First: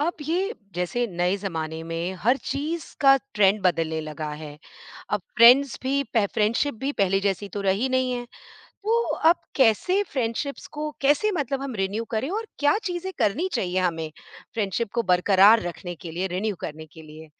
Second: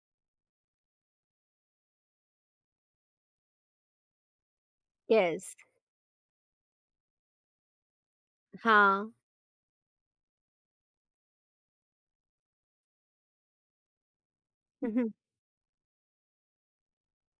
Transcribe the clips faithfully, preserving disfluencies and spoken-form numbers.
अब ये जैसे नए ज़माने में हर चीज़ का ट्रेंड बदलने लगा है। अब यस, फ्रेंड्स भी पह फ्रेंडशिप भी पहले जैसी तो रही नहीं है। तो हाँ। अब कैसे फ्रेंडशिप्स को कैसे मतलब हम रिन्यू करें और क्या चीज़ें करनी चाहिए हमें फ्रेंडशिप को बरकरार रखने के लिए, रिन्यू करने के लिए?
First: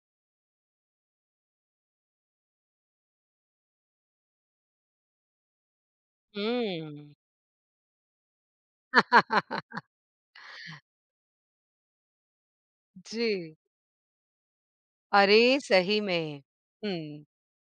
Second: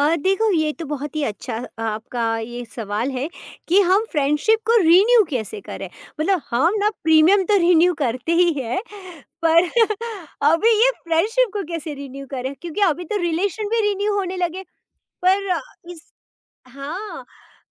अ, देखो ये तो बहुत ही अच्छा आपका ये सवाल है कि हम फ्रेंडशिप को रिन्यू कैसे करें? मतलब हम ना हुँ। प्रीमियम तो रिन्यू करते ही हैं, पर अभी ये फ्रेंडशिप को कैसे रिन्यू करें? क्योंकि अभी तो जी। रिलेशन भी रिन्यू होने लगे, अरे! पर सही इस में। हाँ। हुँ।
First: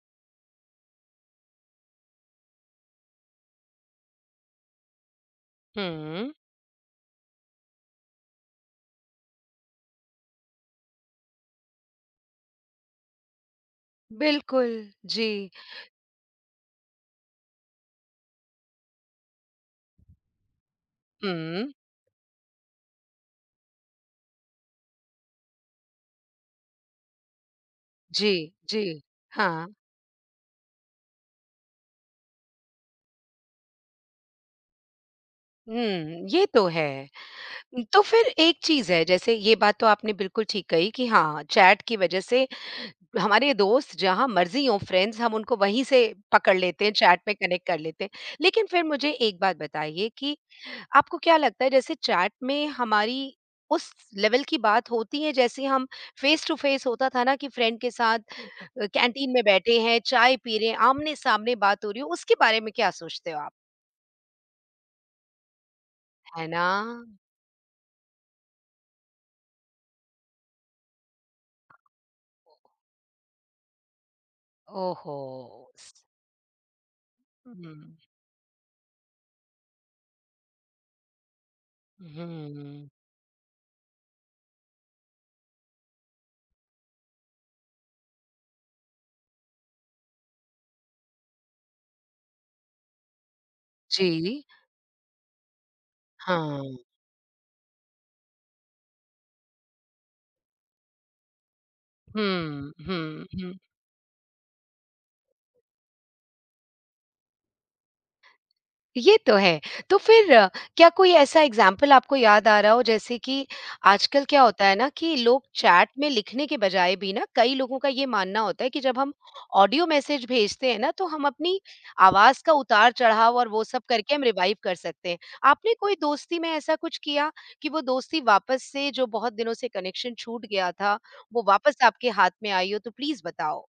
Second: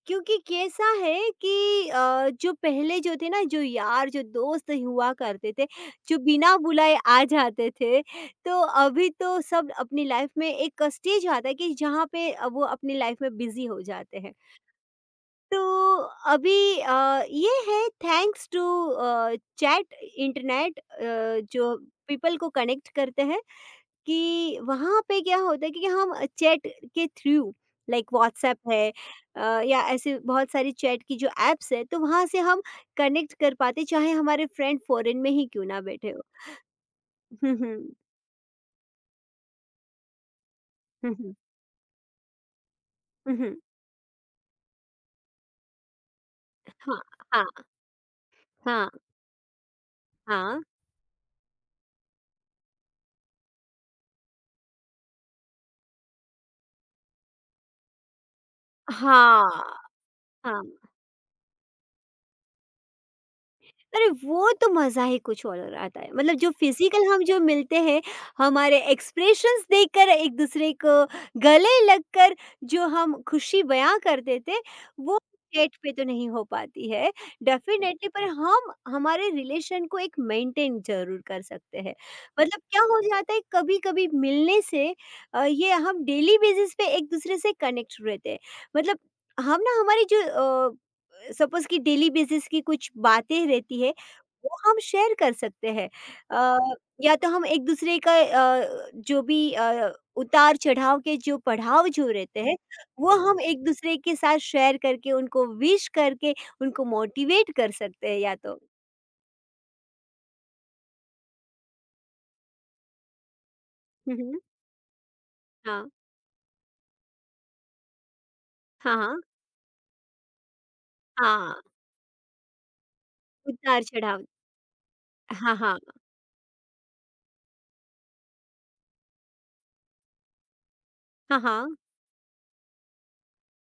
क्योंकि कैसा है कि अ, जो पहले जो थे ना जो यार जो दोस्त हुआ करते थे जो हुँ। बिना बुलाए आ जाते थे तो अभी तो सब अपनी लाइफ में एक स्टेज आता है कि जहाँ पे अ, वो अपनी लाइफ में बिजी हो जाते हैं बिल्कुल। जी। तो अभी अ, ये है थैंक्स टू चैट इंटरनेट हुँ। जो पीपल को कनेक्ट करते हैं कि वहाँ पे क्या होता है कि हम चैट के थ्रू लाइक जी, व्हाट्सएप जी। है अ, हाँ। या ऐसे बहुत सारी चैट की जो एप्स है तो वहाँ से हम कनेक्ट कर पाते चाहे हमारे फ्रेंड फॉरेन में ही क्यों हुँ, ना बैठे हो। ये तो है। हुँ, हुँ, तो फिर एक चीज़ है, जैसे ये बात तो आपने बिल्कुल ठीक कही कि हुँ, हुँ, हाँ, चैट की वज़ह से हुँ, हमारे हुँ, दोस्त जहाँ मर्ज़ी हों फ्रेंड्स, हम उनको वहीं से पकड़ लेते हैं, हाँ, चैट में हाँ, कनेक्ट कर लेते हैं। लेकिन फिर हाँ, मुझे एक बात बताइए कि हाँ, आपको क्या लगता है जैसे चैट में हमारी उस लेवल की बात होती है जैसे हम फ़ेस टू फ़ेस होता था ना कि फ्रेंड के साथ अ, कैंटीन में हाँ, बैठे हैं, चाय पी रहे हैं, हाँ। आमने-सामने बात हो रही हो, उसके बारे में क्या सोचते हो आप? अरे वो तो मज़ा ही कुछ और आता है मतलब है जो ना? फिजिकल हम जो मिलते हैं हमारे एक्सप्रेशंस देखकर एक दूसरे को गले लगकर जो हम खुशी बयां कर देते वो ओहो! डेट पे स तो नहीं हो पाती है हुँ। डेफिनेटली पर हम हमारे रिलेशन को एक मेंटेन जरूर कर सकते हैं मतलब क्या हुँ। हो जाता है कभी कभी मिलने से अ, ये हम डेली बेसिस पे एक दूसरे से कनेक्ट रहते हैं मतलब हम ना हमारी जो सपोज़ कि डेली बेसिस की कुछ बातें रहती है, जी, वो हम शेयर कर सकते हैं। अ, हाँ। या तो हम एक-दूसरे का अ, जो भी अ, उतार-चढ़ाव के जो पड़ाव जो रहते हैं, हुँ, वो हुँ, हम हुँ। एक-दूसरे के साथ शेयर करके, उनको विश करके, उनको मोटिवेट कर सकते हैं या तो। ये तो है। तो फिर अ, क्या कोई ऐसा एग्ज़ाम्पल आपको याद आ रहा हो जैसे कि हुँ, आजकल हुँ। क्या होता है ना कि लोग हाँ। चैट में लिखने के बजाय भी ना कई लोगों का ये मानना होता है कि हाँ, जब हम हाँ। ऑडियो मैसेज भेजते हैं ना तो हम हाँ, अपनी आवाज़ का उतार-चढ़ाव और वो सब करके हम उतार-चढ़ाव। रिवाइव कर सकते हैं। हाँ, आपने हाँ। कोई दोस्ती में ऐसा कुछ किया कि वो दोस्ती वापस से जो बहुत दिनों से कनेक्शन छूट गया था, हाँ, वो हाँ। वापस आपके हाथ में आई हो? तो प्लीज़ बताओ।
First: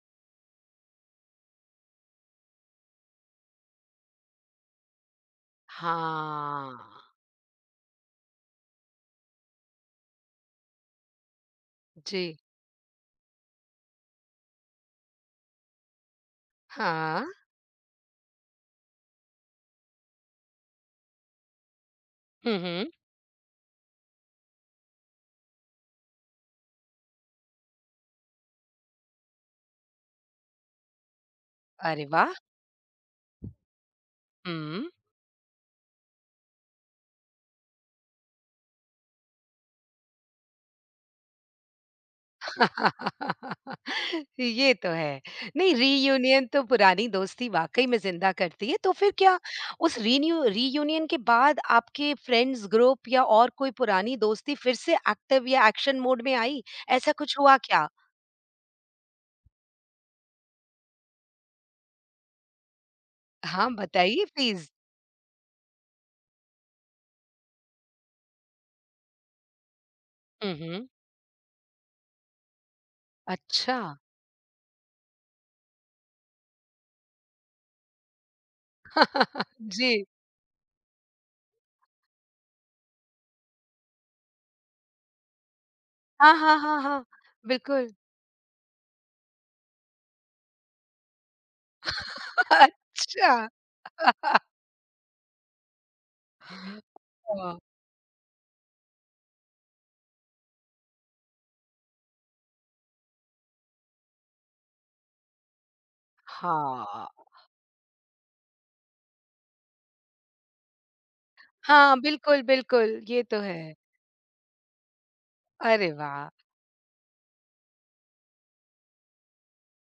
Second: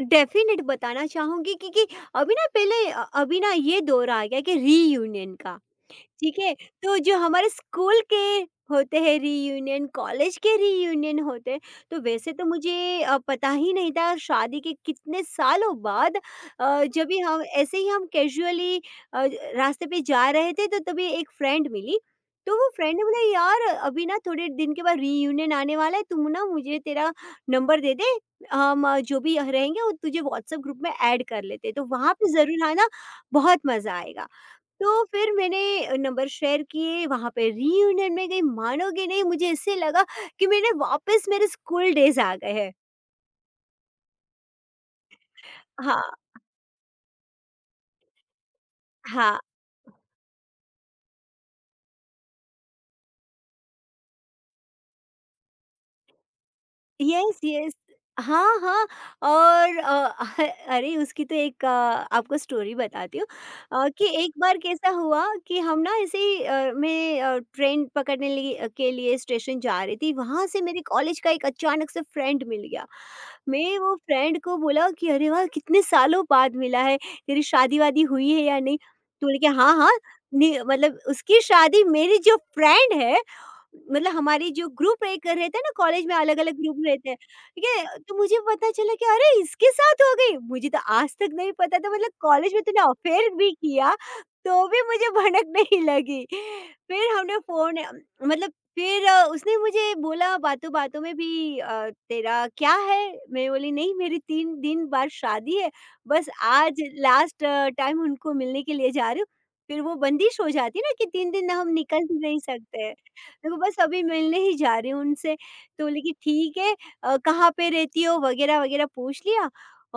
डेफ़िनेट बताना चाहूँगी क्योंकि अभी ना पहले अ, अभी ना ये दौर आ गया है कि रीयूनियन का। ठीक है, हाँ, तो जो हमारे स्कूल के होते हैं रीयूनियन, कॉलेज के रीयूनियन होते हैं, तो वैसे जी, तो मुझे अ, पता ही नहीं था शादी के कितने सालों बाद अ, जब भी हाँ। हम ऐसे ही हम कैजुअली अ, रास्ते पे जा रहे थे तो तभी एक फ्रेंड मिली। तो हुँ, वो हुँ। फ्रेंड ने बोला यार अभी ना थोड़े दिन के बाद रीयूनियन आने वाला है, तुम ना मुझे तेरा नंबर दे दे, हम अ, जो भी रहेंगे वो तुझे व्हाट्सएप ग्रुप में ऐड कर लेते हैं, तो अरे वहाँ पे वाह! ज़रूर है ना बहुत मज़ा आएगा। हुँ। तो फिर मैंने नंबर शेयर किए वहाँ पे रियूनियन में गई मानोगे नहीं मुझे ऐसे लगा कि मैंने वापस मेरे स्कूल डेज आ गए हैं। ये तो है। नहीं हाँ, रीयूनियन तो पुरानी दोस्ती वाक़ई में ज़िंदा करती है, तो फिर हाँ। क्या उस रीन्यू रीयूनियन के बाद आपके फ्रेंड्स ग्रुप या और कोई पुरानी दोस्ती फिर से एक्टिव या एक्शन मोड में आई? ऐसा येस, कुछ हुआ येस। क्या? हाँ, हाँ और अ, अरे उसकी तो एक अ, आपको स्टोरी बताती हूँ हाँ, अ, कि बताइए एक बार प्लीज़। कैसा हुआ कि हम ना ऐसे ही अ, मैं अ, ट्रेन पकड़ने लिए के लिए स्टेशन जा रही थी, वहाँ हुँ, से मेरे हुँ। कॉलेज का एक अचानक से फ्रेंड मिल गया। मैं अच्छा। वो फ्रेंड को बोला कि अरे वाह! कितने सालों बाद मिला है, तेरी शादी-वादी हुई है या नहीं? तो बोली कि हाँ, हाँ, जी। नहीं मतलब उसकी शादी मेरी जो फ्रेंड है मतलब हमारी जो ग्रुप एक रहते हैं ना कॉलेज में हाँ, अलग-अलग हाँ, ग्रुप हाँ, हाँ। रहते हैं, ठीक बिल्कुल। है? तो मुझे पता चला कि अरे! इसके साथ हो गई, मुझे तो आज तक नहीं पता था मतलब कॉलेज में तूने अफ़ेयर अच्छा। भी किया, तो भी मुझे भनक नहीं लगी। हाँ। फिर हमने वाह! फ़ोन मतलब फिर अ, उसने मुझे बोला बातों-बातों में भी अ, "तेरा क्या है?" मैं बोली, "नहीं मेरी तीन दिन बाद शादी है, बस आज हाँ, लास्ट टाइम उनको मिलने के लिए जा रही हूँ।" फिर वो बंदिश हो जाती है ना कि तीन दिन हम हाँ, निकल भी नहीं बिल्कुल, सकते। बिल्कुल, ये तो देखो है। बस अभी मिलने ही जा रही हूँ उनसे। तो अरे बोली कि वाह! ठीक है अ, कहाँ पे रहती हो वगैरह, वगैरह पूछ लिया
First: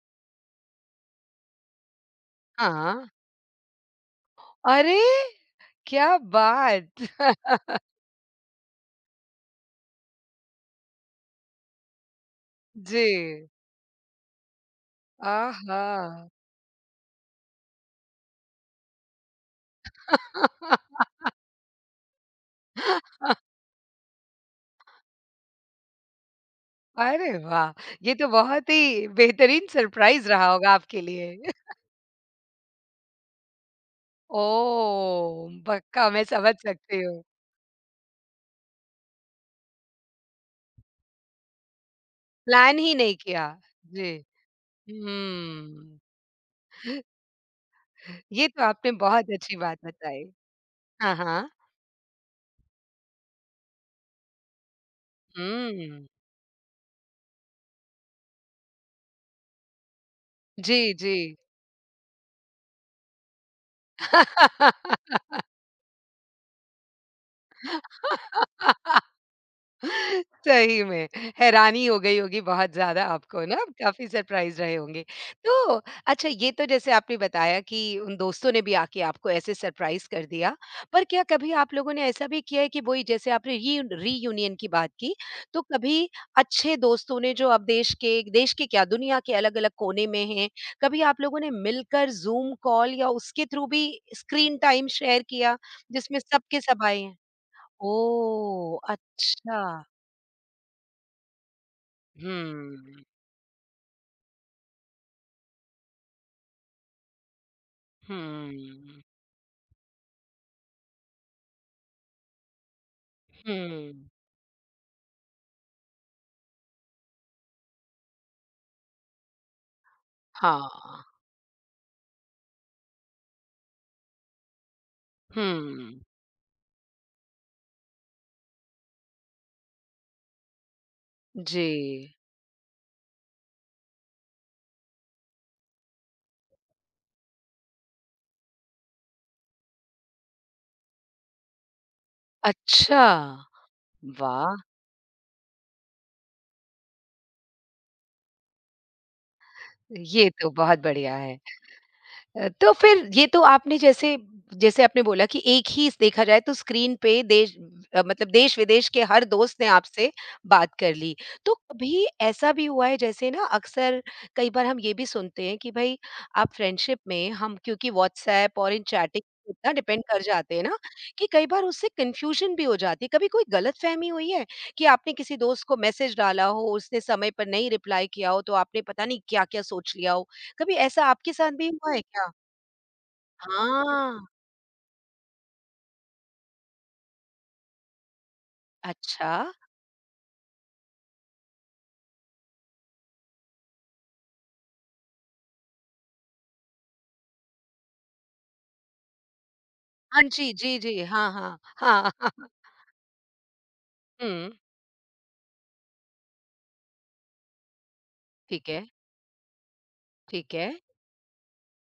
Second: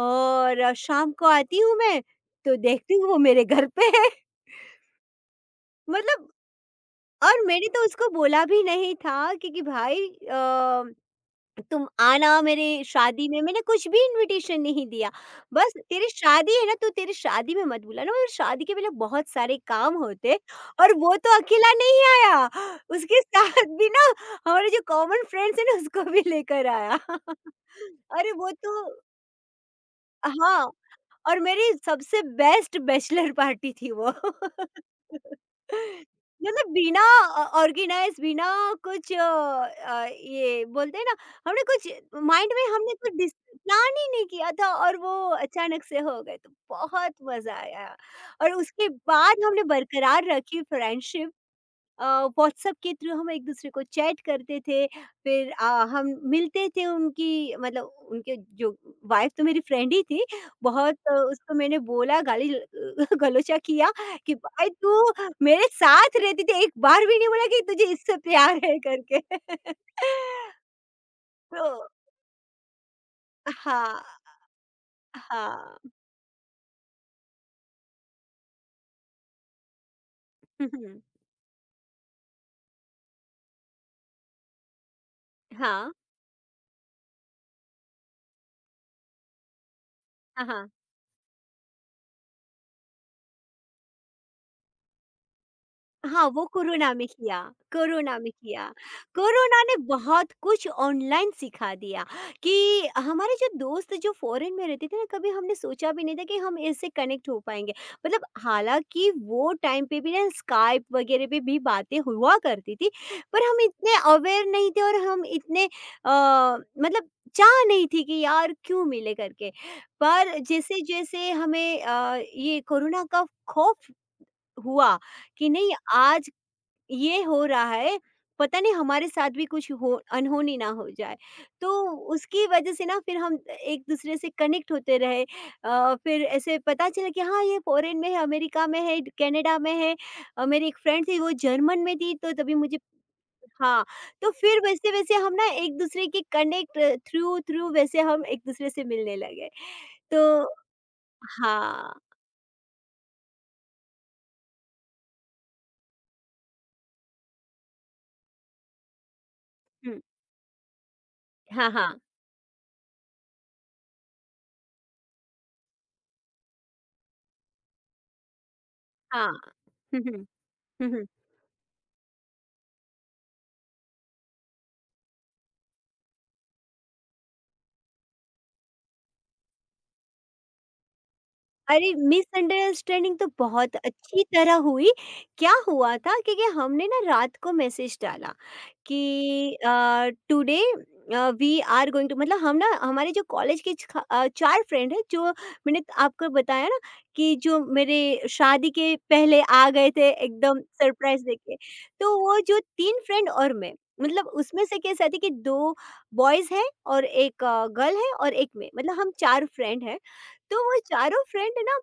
और अ, शाम को आती हूँ मैं, तो देखती हाँ, हूँ वो मेरे घर पे है। अरे! क्या मतलब बात! और मैंने तो उसको बोला भी नहीं था क्योंकि भाई अ तुम आना मेरे जी, शादी में, मैंने कुछ भी इन्विटेशन नहीं दिया। बस तेरी आहा! शादी है ना तो तेरी शादी में मत बुलाना और शादी के पहले बहुत सारे काम होते हैं और वो तो अकेला नहीं आया, उसके साथ भी ना हमारे जो कॉमन फ्रेंड्स हैं ना उसको भी लेकर आया। अरे वाह! ये तो अरे वो बहुत तो ही बेहतरीन सरप्राइज़ रहा हाँ। होगा आपके लिए। और मेरी सबसे बेस्ट बैचलर पार्टी थी वो। ओह! पक्का मैं समझ मतलब बिना सकती हूँ। ऑ ऑर्गेनाइज़ बिना कुछ अ अ, ये बोलते हैं ना हमने कुछ माइंड में प्लान हमने ही कुछ नहीं डिस किया। प्लान ही जी, नहीं किया था और वो अचानक हुँ। से हो गए, तो बहुत मज़ा आया ये और तो उसके आपने बहुत बाद अच्छी हमने बात बताई। बरकरार रखी हाँ, फ्रेंडशिप। हाँ। व्हाट्सएप के थ्रू हम एक दूसरे को चैट करते थे फिर अ, हुँ। हम मिलते थे उनकी मतलब उनके जो वाइफ तो मेरी फ्रेंड ही थी जी, बहुत अ, जी। उसको मैंने बोला गाली गलोचा किया कि भाई तू मेरे साथ रहती थी एक बार भी नहीं बोला कि तुझे इससे प्यार है करके सही में, हैरानी तो हो गई होगी बहुत ज़्यादा आपको ना, आप हाँ काफ़ी सरप्राइज़ रहे होंगे। तो हाँ अच्छा ये तो जैसे आपने बताया कि उन दोस्तों ने भी आके आपको ऐसे सरप्राइज़ कर दिया, हम्म, हम्म, पर क्या कभी आप लोगों ने ऐसा भी किया है कि वही जैसे आपने रियू रियूनियन की बात की, तो हाँ कभी अच्छे दोस्तों ने जो अब देश के देश के क्या दुनिया के अलग-अलग कोने में हैं, हाँ कभी आप लोगों ने मिलकर ज़ूम कॉल या उसके थ्रू भी स्क्रीन टाइम शेयर किया, जिसमें हाँ, सब वो के सब कोरोना आए में हैं? किया, कोरोना में किया। ओह! कोरोना ने अच्छा। बहुत कुछ ऑनलाइन सिखा दिया कि हुँ, हमारे जो दोस्त जो फ़ॉरेन में रहते थे ना, कभी हमने सोचा भी नहीं था कि हम ऐसे कनेक्ट हो पाएँगे। मतलब हुँ, हालाँकि वो टाइम पे भी ना स्काइप वगैरह पे भी बातें हुआ करती थी, पर हम इतने हुँ। अवेयर नहीं थे और हम इतने अ, मतलब चाह नहीं थी कि यार क्यों मिले करके। पर हाँ, जैसे-जैसे हमें अ, ये कोरोना का खौफ हुआ हुँ, कि नहीं आज ये हो रहा है, पता नहीं हमारे साथ भी कुछ हो अनहोनी ना हो जाए। जी। तो उसकी वजह से ना फिर हम एक-दूसरे से कनेक्ट होते रहे अ, फिर ऐसे पता चला कि हाँ, ये फ़ॉरेन में है, अमेरिका में है, कनाडा में है। अ, मेरी एक फ्रेंड थी वो जर्मन में थी तो तभी मुझे अच्छा, हाँ, तो वाह! फिर वैसे-वैसे हम ना एक-दूसरे के कनेक्ट थ्रू थ्रू वैसे हम एक-दूसरे से मिलने लगे। तो ये तो बहुत बढ़िया है। हाँ। अ, तो फिर ये तो आपने जैसे जैसे आपने बोला कि एक ही देखा जाए तो स्क्रीन पे देश अ, मतलब देश-विदेश के हर दोस्त ने हुँ। आपसे बात कर ली। तो हाँ, हाँ। कभी ऐसा भी हुआ है जैसे ना अक्सर कई बार हम ये भी सुनते हैं कि भई आप फ्रेंडशिप में हम क्योंकि व्हाट्सऐप और इन चैटिंग हाँ। इतना हुँ, डिपेंड कर हुँ। जाते हैं ना हुँ, हुँ। कि कई बार उससे कन्फ्यूजन भी हो जाती है। कभी कोई गलतफ़हमी हुई है कि आपने किसी दोस्त को मैसेज डाला हो, उसने समय पर नहीं रिप्लाई किया हो तो आपने पता नहीं क्या-क्या सोच लिया हो? कभी ऐसा आपके साथ भी अरे हुआ है क्या? मिसअंडरस्टैंडिंग तो बहुत हाँ, अच्छी तरह हुई। क्या हुआ था क्योंकि हमने ना रात को मैसेज डाला अच्छा। कि अ, टुडे अ, वी आर गोइंग टू मतलब हम ना हमारे जो कॉलेज के छ अ, चार फ्रेंड हैं जो मैंने त- आपको बताया ना कि जो मेरे शादी के पहले आ गए थे हाँ जी, एकदम जी, जी। सरप्राइज़ हाँ, देके। हाँ, हाँ। तो वो जो तीन फ्रेंड और मैं मतलब हुँ, उसमें से कैसा थी कि दो बॉयज़ हैं और एक गर्ल है और एक मैं ठीक है, मतलब हम चार फ्रेंड हैं। ठीक तो है। वो चारों फ्रेंड है ना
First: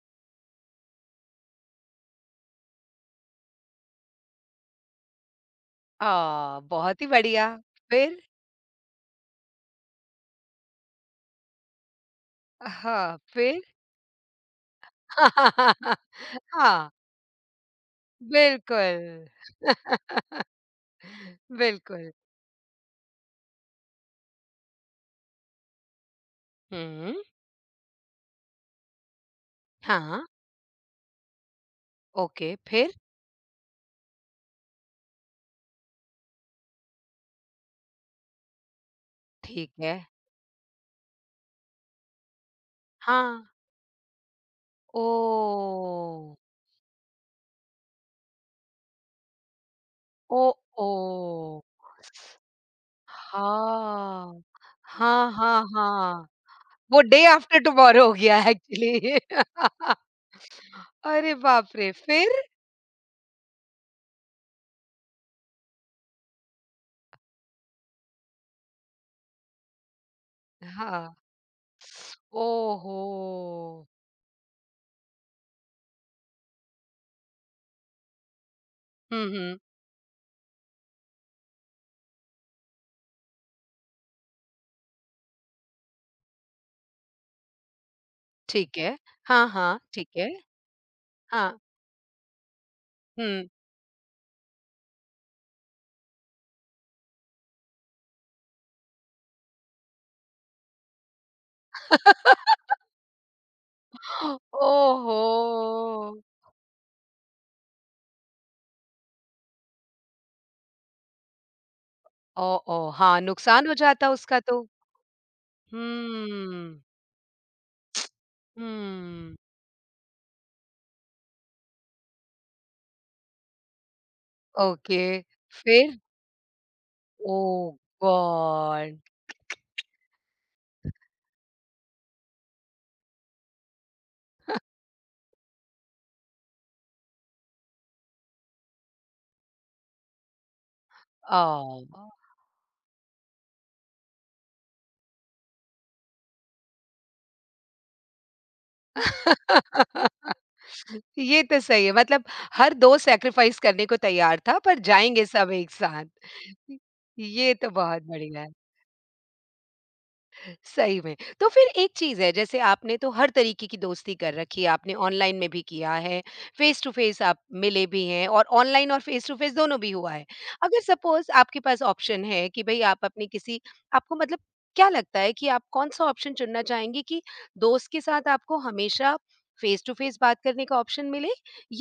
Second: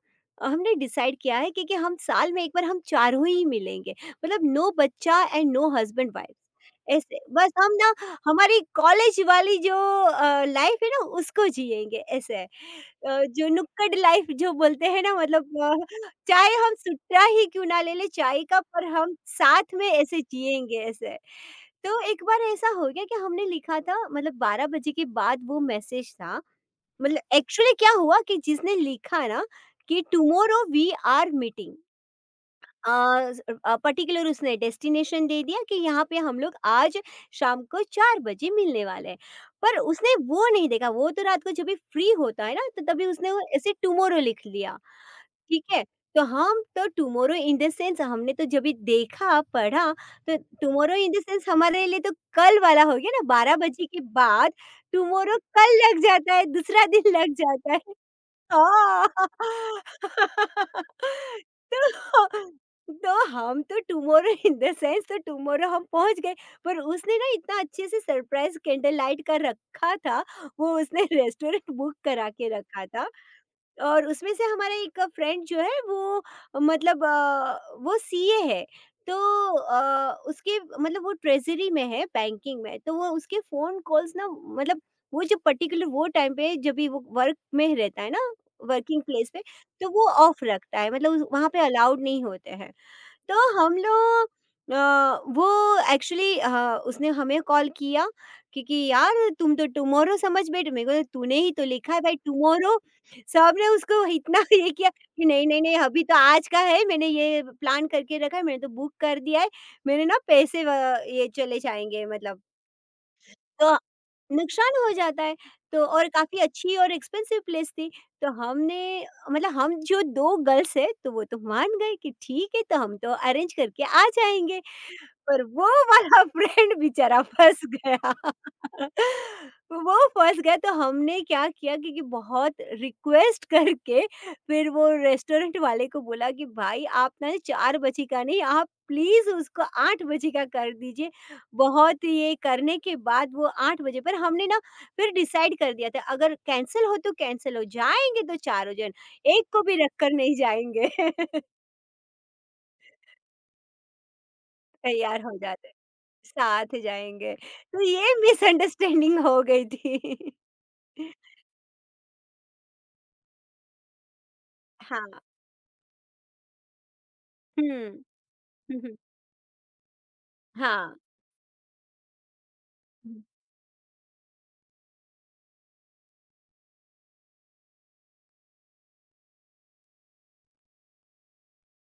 हमने डिसाइड किया है कि, कि हम साल में एक बार हम चारों ही मिलेंगे मतलब नो बच्चा एंड नो हस्बैंड अ, वाइफ बहुत ही ऐसे बढ़िया। बस हम ना फिर? हमारी कॉलेज वाली जो लाइफ है ना उसको जिएंगे ऐसे है। हाँ, अ, जो फिर? नुक्कड़ लाइफ जो बोलते हैं ना मतलब अ, चाहे हम हाँ, सुट्टा ही क्यों ना ले ले चाय का पर बिल्कुल, हम साथ में ऐसे जिएंगे ऐसे तो बिल्कुल। एक बार ऐसा हो गया कि हमने लिखा था मतलब बारह बजे के बाद वो मैसेज था हुँ, मतलब एक्चुअली क्या हुआ कि जिसने लिखा ना कि हाँ, tomorrow we are meeting okay, अ, फिर? स अ, पर्टिकुलर उसने डेस्टिनेशन दे दिया कि यहाँ पे हम लोग आज शाम को चार बजे मिलने वाले हैं। ठीक पर है। उसने वो नहीं देखा, वो तो रात को जब भी फ्री होता है ना, तो तभी उसने वो हाँ, ऐसे टुमारो लिख लिया, ठीक है? तो ओह! हम तो टुमारो इन द सेंस हमने तो जब भी देखा, पढ़ा, तो ओह, टुमारो इन द सेंस ओह! हमारे लिए तो कल वाला हो गया ना, बारह बजे के हाँ। बाद हाँ, टुमारो हाँ, कल लग हाँ। जाता है, दूसरा वो दिन डे लग आफ्टर जाता है। टुमारो हो गया हाँ। एक्चुअली। अरे बाप रे! फिर? तो तो हम तो टुमारो इन द सेंस तो टुमारो हम पहुँच गए, पर उसने ना इतना अच्छे से सरप्राइज़ कैंडल लाइट का रखा था, वो उसने हाँ। रेस्टोरेंट बुक करा के रखा ओहो! था। और उसमें से हमारा एक फ्रेंड जो है वो मतलब अ, वो सीए है तो हुँ, हुँ। अ, उसके मतलब वो ट्रेजरी में है बैंकिंग में तो वो उसके फ़ोन कॉल्स ना मतलब वो जो पर्टिकुलर वो टाइम पे जब भी वो वर्क में रहता है ना ठीक है। वर्किंग प्लेस पे हाँ, हाँ, तो वो ठीक है। ऑफ रखता है मतलब उस- वहाँ हाँ, पे अलाउड नहीं होते हैं हुँ। तो हम लोग अ, वो एक्चुअली अ, उसने हमें कॉल किया क्योंकि यार तुम तो टुमारो समझ बैठे मेरे को तो तूने ही तो लिखा है भाई टुमारो सबने उसको इतना ये किया कि नहीं नहीं नहीं ओहो! अभी तो आज का है मैंने ये प्लान करके रखा है मैंने तो बुक कर दिया है मेरे ना पैसे व- ये चले जाएंगे मतलब ओह! ओह! हाँ, नुकसान हो तो जाता उसका तो। नुकसान हो जाता है, हुँ, तो और काफ़ी अच्छी और एक्सपेंसिव प्लेस थी, तो हमने हुँ। मतलब हम जो दो गर्ल्स हैं, तो वो तो मान गए कि ठीक है, तो हम तो अरेंज करके आ जाएँगे, ओके, पर वो फिर? वाला फ्रेंड बेचारा फँस ओह गया। गॉड! वो फँस गया तो हमने क्या किया क्योंकि बहुत रिक्वेस्ट करके फिर वो रेस्टोरेंट वाले को बोला कि भाई आप ना चार बजे का नहीं, आप प्लीज़ उसको आठ बजे का कर दीजिए बहुत आह! ये करने के बाद वो आठ बजे पर हमने ना फिर डिसाइड कर दिया था अगर कैंसल हो तो कैंसल हो, जाएँगे तो चारों जन, एक को भी रख कर नहीं जाएँगे। ये तो सही है मतलब हर दोस्त सैक्रिफाइस करने को तैयार था पर तैयार जाएँगे हो सब जाते एक हैं, साथ। साथ जाएँगे। ये तो तो बहुत ये बढ़िया है। मिसअंडरस्टैंडिंग हो गई थी। सही में। तो फिर एक चीज़ है जैसे आपने तो हर तरीके की दोस्ती कर रखी है, आपने हाँ। ऑनलाइन में भी किया है, फेस टू फेस आप मिले हुँ। भी हैं और हुँ, ऑनलाइन हुँ। और फेस टू फेस दोनों भी हुआ है। अगर हाँ। सपोज़ आपके पास ऑप्शन है कि भई आप अपनी किसी आपको मतलब क्या लगता है कि आप कौन-सा ऑप्शन चुनना चाहेंगे कि दोस्त के साथ आपको हमेशा फेस टू फेस बात करने का ऑप्शन मिले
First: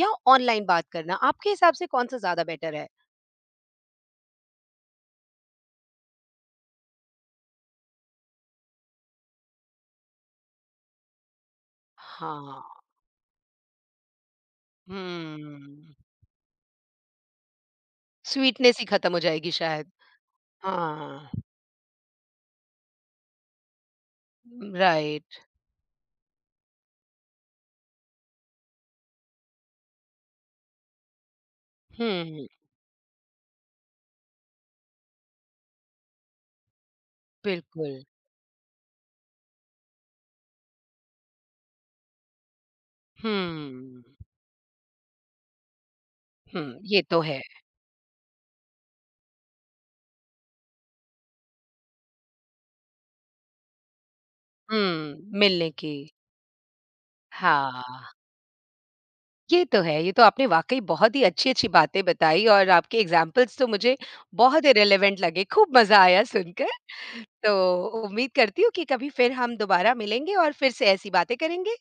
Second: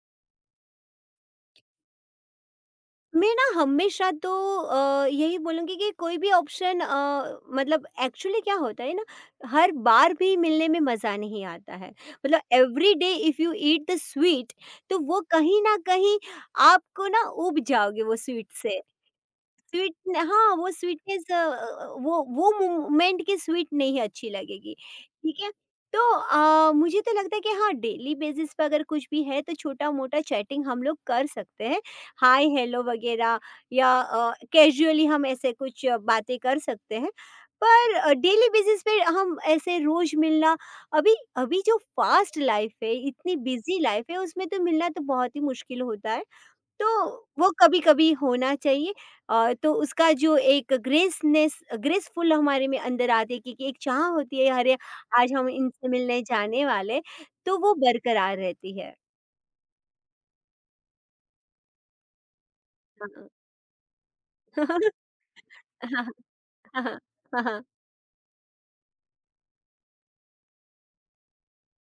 या ऑनलाइन बात करना? आपके हिसाब से कौन-सा ज़्यादा बेटर है? मैं ना हमेशा तो अ, यही बोलूँगी कि कोई भी ऑप्शन अ, मतलब एक्चुअली क्या होता है ना हर बार भी मिलने में मज़ा नहीं आता है। मतलब हाँ। Every day if you eat the sweet तो वो कहीं न हुँ। कहीं आपको ना ऊब जाओगे वो स्वीट स्वीटनेस से। ही खत्म हो जाएगी शायद। स्वीट न हाँ, वो स्वीटनेस हाँ। अ अ, वो वो मोमेंट की स्वीट नहीं अच्छी लगेगी, ठीक राइट। है? तो अ, मुझे तो लगता है कि हाँ, डेली बेसिस पे अगर कुछ भी है तो छोटा-मोटा चैटिंग हम लोग कर सकते हैं। हाय, हुँ, हेलो वगैरह या अ, कैजुअली हम ऐसे कुछ अ, बातें कर सकते हैं। पर बिल्कुल। अ, डेली बेसिस पे हम ऐसे रोज़ मिलना अभी अभी जो फ़ास्ट लाइफ़ है, इतनी बिज़ी हुँ, लाइफ़ है, उसमें तो मिलना तो बहुत ही मुश्किल होता है। हुँ। तो ये तो है। वो कभी-कभी होना चाहिए अ, तो उसका जो एक ग्रेसनेस ग्रेसफुल हमारे में अंदर आती है क्योंकि एक चाह होती है, अरे! हुँ, आज हम मिलने इनसे की। मिलने जाने वाले हैं, तो वो हाँ, बरकरार रहती है। ये तो है। ये तो आपने वाक़ई बहुत ही अच्छी-अच्छी बातें बताई और आपके हाँ। एग्ज़ाम्पल्स तो मुझे बहुत ही रिलेवेंट लगे। खूब मज़ा हाँ, हाँ, आया सुनकर। हाँ, हाँ, तो हाँ। उम्मीद करती हूँ कि कभी फिर हम दोबारा मिलेंगे और फिर से ऐसी बातें करेंगे।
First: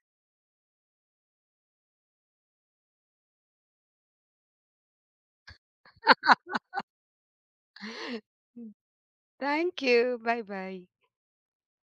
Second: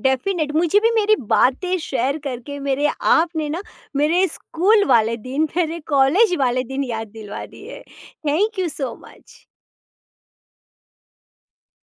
डेफ़िनेट मुझे भी मेरी बातें शेयर करके मेरे आपने ना मेरे स्कूल वाले दिन, मेरे कॉलेज वाले दिन याद दिलवा दिए। Thank you so much. Thank you. Bye-bye.